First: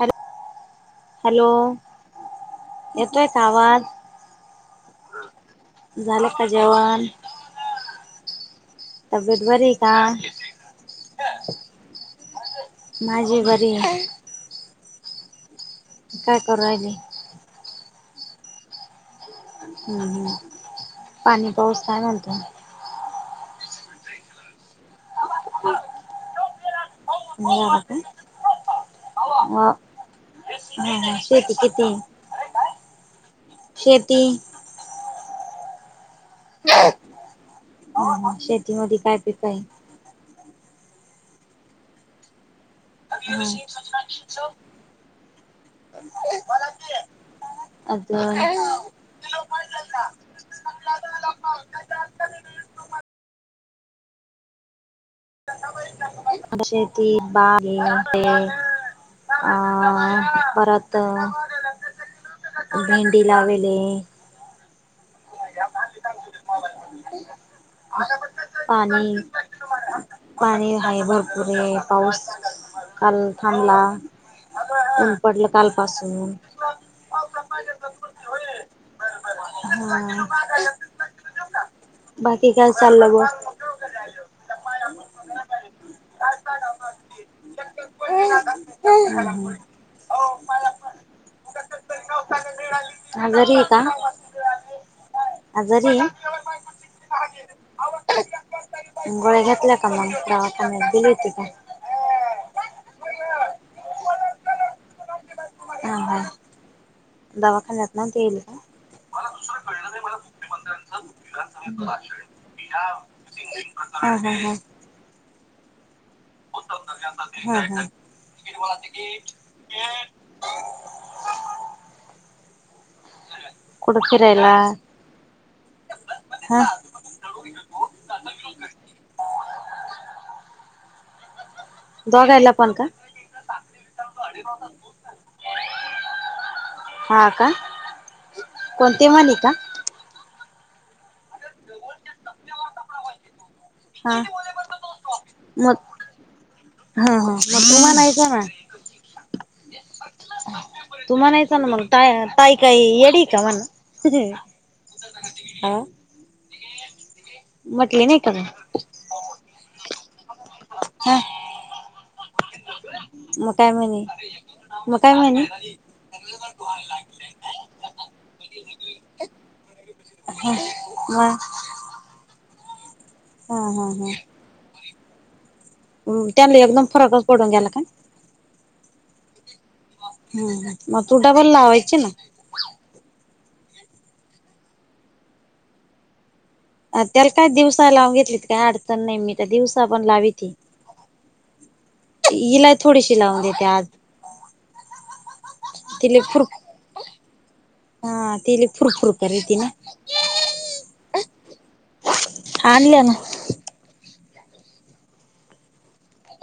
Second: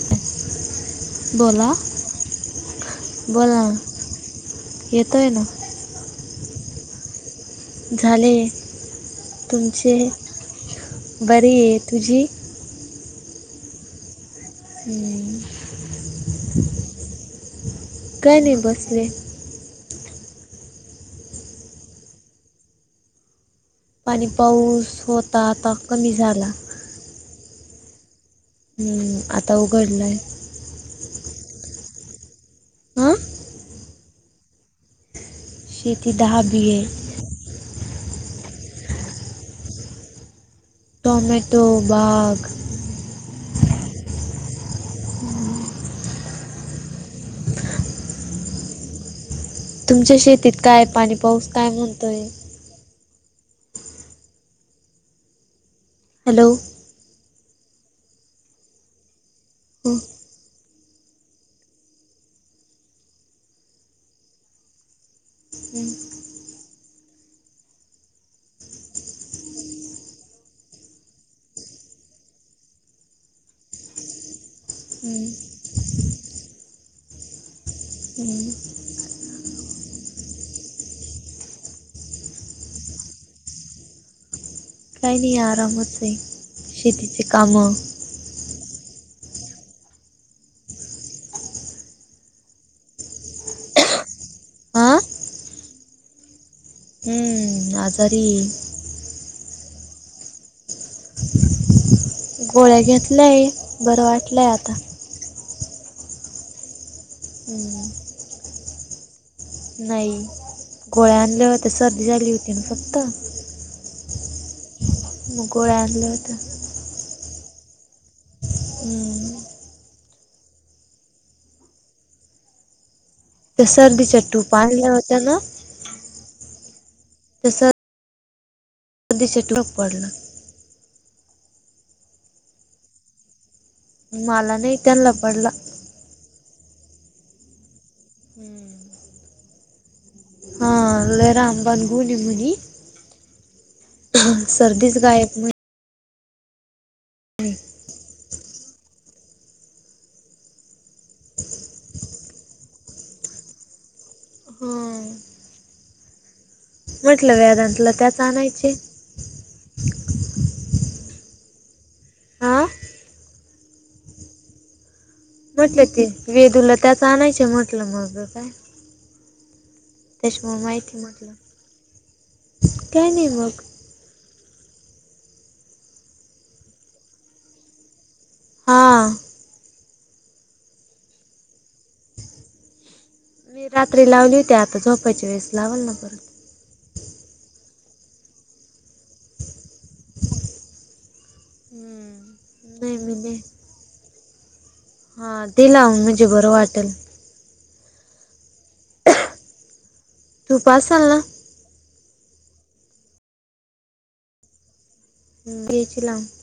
Hello! [inaudible] बोला येतोय का बोला आवाज? ना येतोय ना झालं का जेवण? झाले, तब्येत बरी का तुमचे? बरीय तुझी? माझी बरीय हम्म काय करू राहिली? काय नाही बसले हम्म हम पाणी पाऊस काय म्हणतोय? पाणी पाऊस होता, आता कमी झाला हा का [unintelligible] हम्म आता व उघडलाय हा, हा शेती किती ये? [unintelligible] अ.. शेती- शेती दहा बी आहे. [unintelligible] शेतीमध्ये काय पीक आहे? टोमॅटो, बाग- ह [inaudible] अजून? तुमच्या शेतीत काय? पाणी पाऊस काय म्हणतोय? हॅलो? शेती बाग हं, आहे परत [unintelligible] तर भेंडी लावेलेली आहे. हम [inaudible] पाणी- पाणी आहे भरपूरे पाऊस काल थांबला. उन हं, पडलं कालपासून. हम [inaudible] हा, बाकी काय चालंय मग? काही नाही आरामच आहे, शेतीची काम- हम हा [unintelligible] आजारी आहे का, हां आजारी आहे? हम्म.. आजारी आहे. गोळ्या घेतल्या का मग, दवाखानात गेली होती का? गोळ्या घेतलय, बरं वाटलय आता. हा, हा, हम्म, दवाखान्यात नव्हती गेली? का? नाही, गोळ्या आणल्या होते सर्दी झाली होती ना फक्त. हा हा हा. गोळ्या अजून हायत. हा हा. हम्म. त्या कुठं सर्दीच्या फिरायला? टूब आणल्या होत्या ना- हा. तसं- धचटला पडला [unintelligible] दोघाएला पण का? मला नाही त्यांनला पडल. हा का, कोणती मालिका? हा लराम बनघुनमुनी [unintelligible] [unintelligible] हा, गायब म्हणे तसं म्हणायचं नाय. तु म्हणायच ना मग, ता ताई काई येडी का म्हण- हा. हा [unintelligible] म्हटलं काय नसलं म्हटली नाही त्याच का मग आणायची [unintelligible] हम [inaudible] हा मग काय म्हणे? मग काय म्हने? म्हटलं ते, वेदूला त्याच आणायचे म्हटलं मग काय. हा त्याच्यामुळ माहिती मग हा म्हटलं काय नाही. मग हा हा हा. त्यानले एकदम फरकच पडून गेला का? हा. दम्म म ती डब्बल लावायची ना. मी रात्री लावली होती आता झोपाच्या वेळेस लावल ना परत. अ त्याला काय दिवसा लावून घेतली काही अडचण नाही मी दिवसा पण लावीती. हम्म. ईला नाही मी थोडीशी नाही लावून देते आज. हा ते लावून तिले देजो फुर बरं वाटेल. हा ती लई फुर फुर करती ना. तू. [inaudible] आणल ना. [inaudible]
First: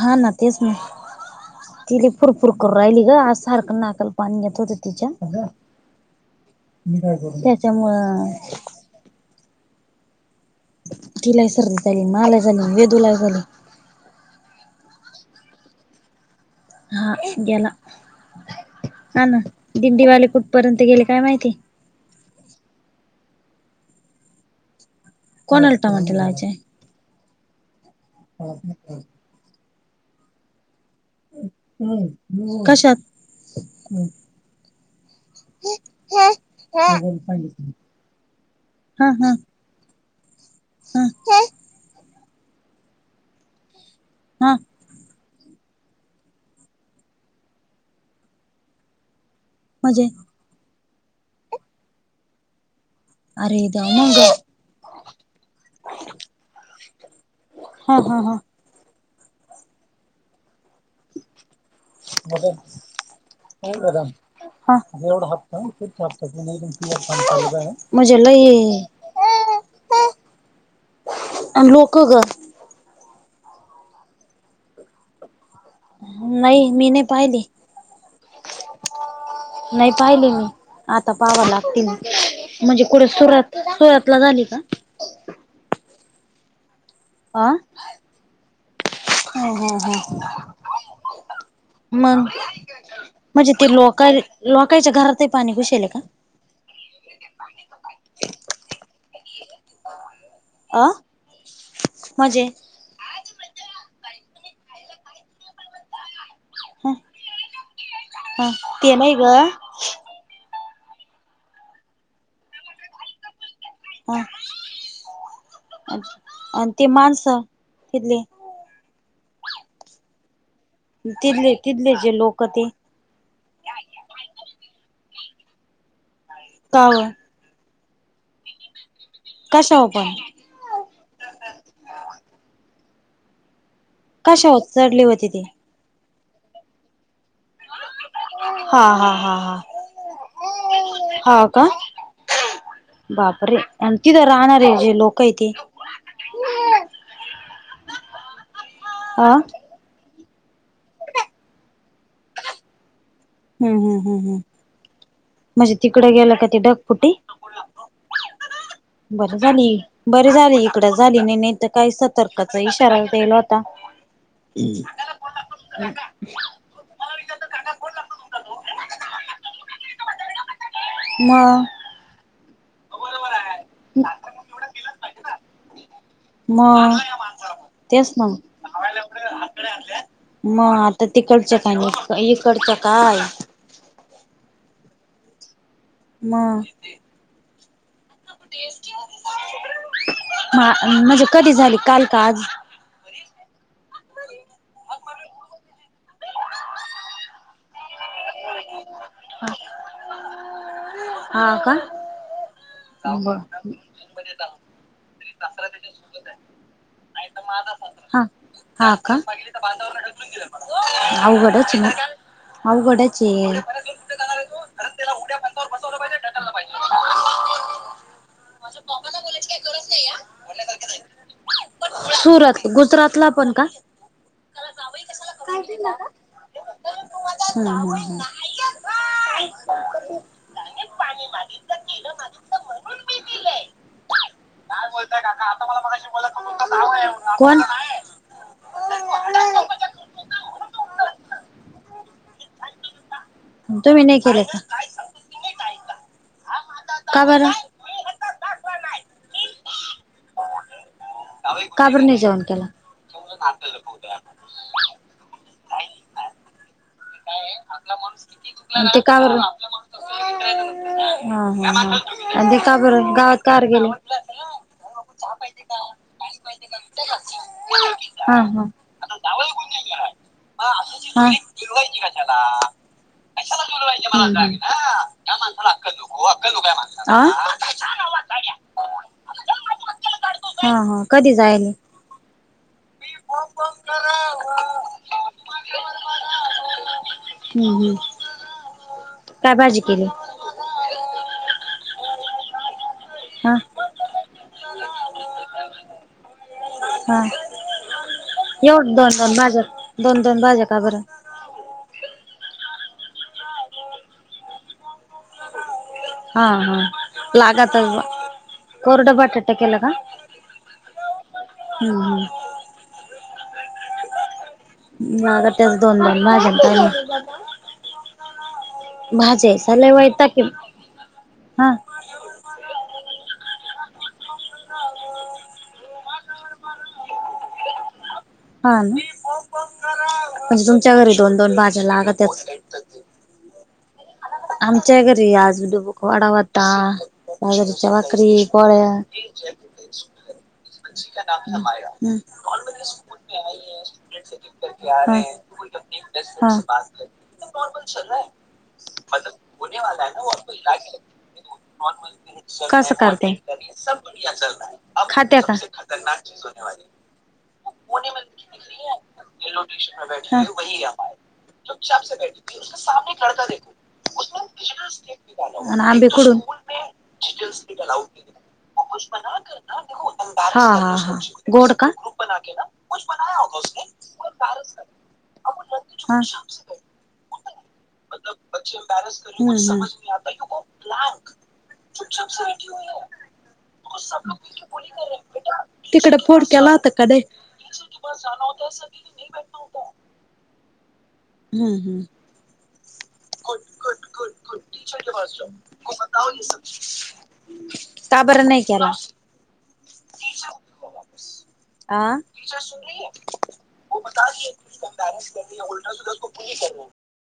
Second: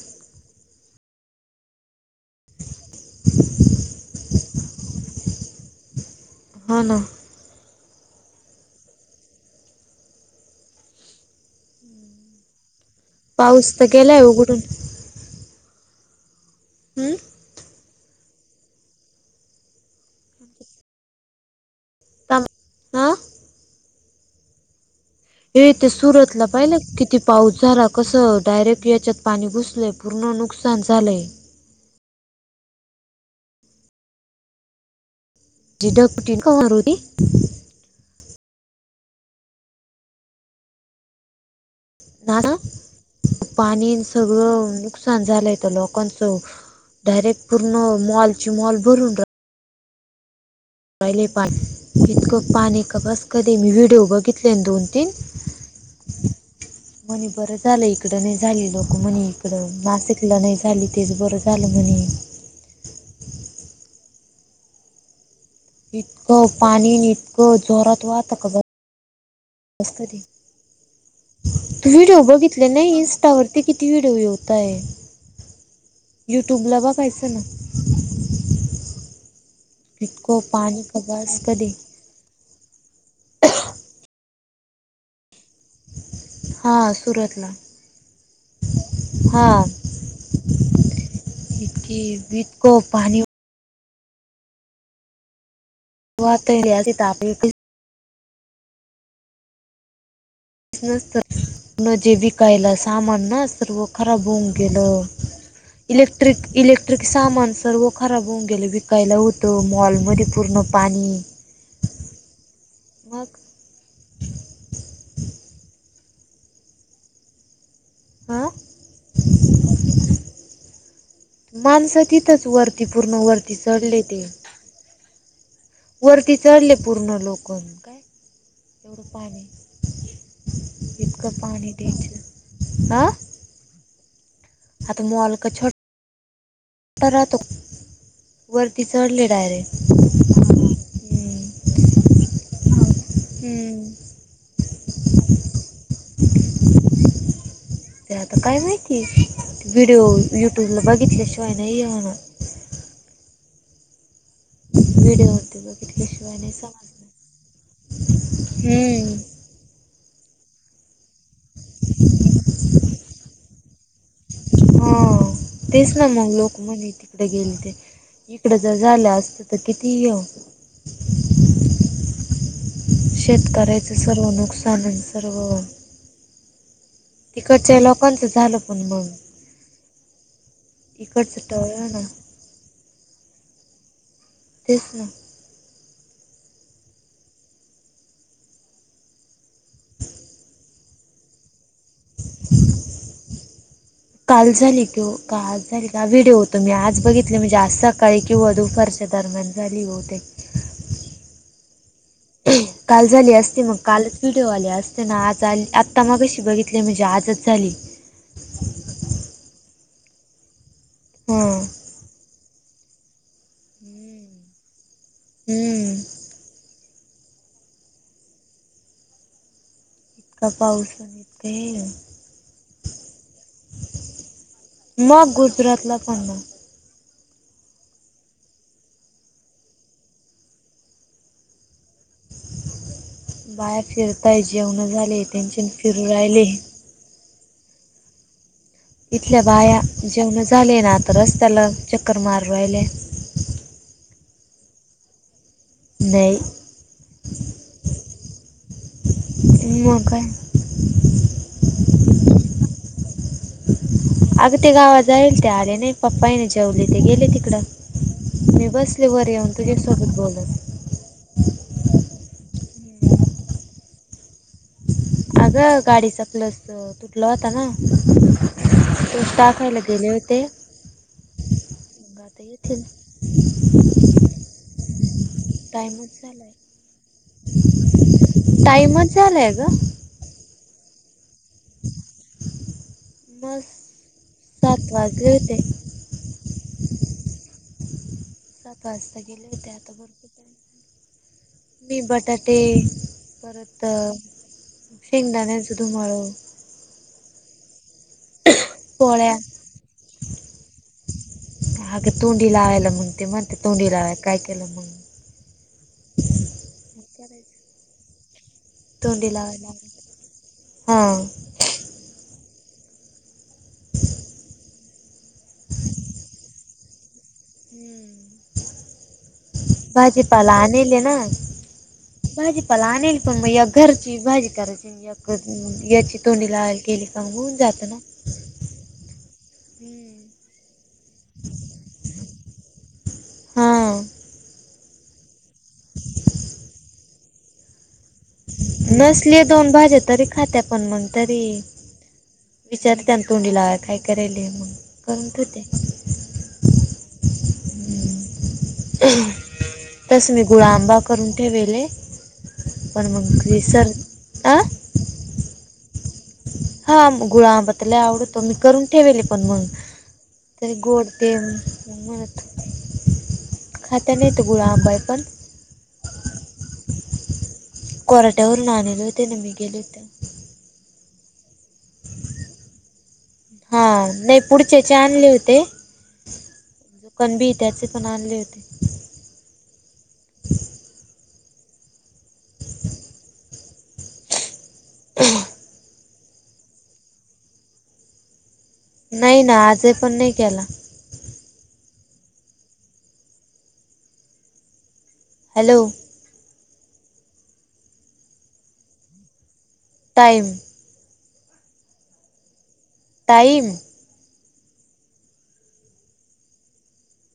हा ना तेच ना. ती लई फुरफुर करू राहिली ग आज सारखं नाकाल पाणी येत होत तिच्या. हा ना त्याच्यामुळं. तिला ही सर्दी झाली माला झाली वेदूला झाली पाऊस तर गेलाय उघडून हा हम्म गेला हा ना दिंडीवाले कुठपर्यंत गेले काय माहिती. थांब हा अय कोणाला ते टमाटे सुरतला लावायचे पाहिलं का किती पाऊस झाला कसं डायरेक्ट याच्यात पाणी घुसलय पूर्ण नुकसान झालेय. कश्यात? हम्म जी हम्म. ढगफुटी का होणार होती [inaudible] हम्म. [inaudible] ना ना पाणी हा सगळं नुकसान झाल होत लोकांच डायरेक्ट पूर्ण मॉल चे मॉल भरून रा तु जा. अय लय पाणी इतकं पाणी का बस कधी अरे मी देवा व्हिडिओ मंग बघितले ना दोन तीन मम्मी बरं झालं हा हा इकडं हा नाही झाली लोक म्ह इकडं नासिकला नाही झाली तेच बरं झालं म्हणे. इतकं पाणी आणि इतकं [unintelligible] [inaudible] म्हणजे लई असतात ते. लोक ग. तिथले नाही इंस्टावरती किती व्हिडिओ येता ये. नाही युट्यूबला मी नाही बघयचं ना. पाहिली नाही पाहिल इतकं मी पाणी का आता बस पाहावं कधी लागतील ना. म्हणजे कुठे सुरात सुरतला झाली का. हा. आ. सुरतला हा हा हा इतकी मगं. इतकं पाणी म्हणजे ते लोका -लोकच्या घरातही पाणी घुशेल आहे का. [inaudible] अ नसतच म जे म्हणजे विकायला सामान ना सर्व खराब होऊन गेलं. इलेक्ट्रिक.... ह इलेक्ट्रिक सामान सर्व खराब होऊन ह गेलं... ते विकायला नाही ग होतं... मॉलमध्ये पूर्ण. पाणी मग. मग... अन... अन ते माणसे तिथले. हां. तिथले तिथले माणसं जे लोक तिथच... ते वरती... पूर्ण वरती चढले ते. वरती चढले काव पूर्ण लोकं... मग काय... एवढं पाणी. कशावर पण इतकं पाणी डेंजर... आं? कशावर. आता चढले होते मॉल ते का छो.... टा राहतो? वरती चढले डायरेक्ट. ह हम्म. का? बापरे... हम्म आणि तिथं राहणारे जे लोक ए ते? ते आता काय माहिती. आं? व्हिडिओ... युट्यूबला बघितल्याशिवाय नई हे होणार. हुं हुं... हुं हुंहुं. व्हिडिओ होते म्हणजे तिकडं गेलं बघितल्याशिवाय का नाही ते समजणार. ढगफुटी... हम्म. बरं. झाली... बरं झाली इकडं झाली नाई.... नाई तर काही सतर्काचा इशारा द्यायला होता. हा... तेच ना मग... लोक म्हनीती. ते गेलते.... इकडं जर झालं असतं तर किती येऊ. मग. शेतकऱ्याचं सर्व नुकसान आणि सर्व. मग तिकडच्या तेच लोकांचं ना झालं पण [unintelligible] मग.. आता इकडचं तिकडचं टळलं ना काय... इकडचं काय? तेच ना. मग. [unintelligible] हा म्हणजे कधी झाली, काल का आज? काल झाली की ओ काल झाली का आज... व्हिडिओ तर मी आज बघितला म्हणजे आज सकाळी. किंवा दुपारच्या दरम्यान झाली हो त्यांची. हा का? काल झाली बर असती मग कालच व्हिडिओ आले असते ना... आज आली... आत्ता मगाशी बघितले म्हणजे आजच झाली. हा हा का? हा अवघडच ए मग... अवघड ए चे. हुं. [unintelligible] इतका पाऊस आणि इतकं हे [unintelligible] सुरत... गुजरातला पण का? मग गुजरातला पण मग. हुं हुं हुं. [unintelligible] बाया फिरताय... जेवणं झालेय त्यांचे... फिरू राहलेय. [unintelligible] कोण? इथल्या बाया. जेवणं झाले ना आता... रस्त्याला चक्कर मारू राहिल्या. तुम्ही नाई गेल्या का? नाही का बरं मग काय. काबणी जेवण केला. अग ते गावात जा येईल ते आले नाही पप्पा नाही. ठेवले ते गेले तिकडं मी आणि ते बसले का वर बरं? हा येऊन तुझ्यासोबत बोोलत. हा हा ह आणि ते का बर गावात कार गेले. अगं गाडी च आपलस तुटला होता ना हा हा. हा. आ? तू्टाखयला गेले होते. ते [unintelligible] हम. ंगात य ठील [unintelligible] कशाला बुरवा्हायच्या मग ना. टाम चालेय टाईम ल ग. हा हा कधी जायल. मस् सातवा घेऊते. हम् ह. सात वाचताग लत तबरपत [unintelligible] चनी बटाटे हा परत शिंगदाणे सुुधू मळव. हा. येव दोन दोन पोळ्या भाज्या दोन दोन भाज्या का बरं. हा का तोंडी लायला म्हग ते म्हणते तोंडी ला काय केलं मग हा हा लागातवा. कोरड तोंडी बटा टा लावायला केला का हा हम् हम. [unintelligible] माग त्याच दोन मण मागे भाजे सलवयता कि भाजीपाला आणले ना हा भाजीपाला आणल पण मैया घरची भाजी करायची. या याची तोंडी ला केली सांगून जातं ना. हा. हम्. म्हणजे तुमच्या घरी दोन दोन भाज्यालाग त्याच हां. आच्या घरीियाजडुबूक वाडा होता. बादरच्या बकरी पळ नसले दोन भाज्या तरी खात्या पण मग तरी हम्. विचारते ना तोंडीला काय करेल मग करत होते. नॉर्मल. तसं मी गुळा आंबा करून ठेवेले पण मग ते सर आ [inaudible] खात्या का. हा गुळाबतला आवडतो मी करून ठेवेल पण मग त्या गोड ते मठ खात नाही ते गुळा पय पण [unintelligible] हा कोराट्यावरून आणले होते ना मी गेले होते हा हा गोड का. ग्रुप बना के ना कु बनाया हा नाही होता पुढच्याचे आणले होते आप शही जो कणबी त्याचे पण आणले होते. रस समज आ य ग्क चुपछपठी स बोल [unintelligible] तिकड फोन केला होता काय नाय? नाही ना आज पण नाही केला. हमम हम. हॅलो का बरं नाही केला? टाईम. आअ.. टाईम. [unintelligible]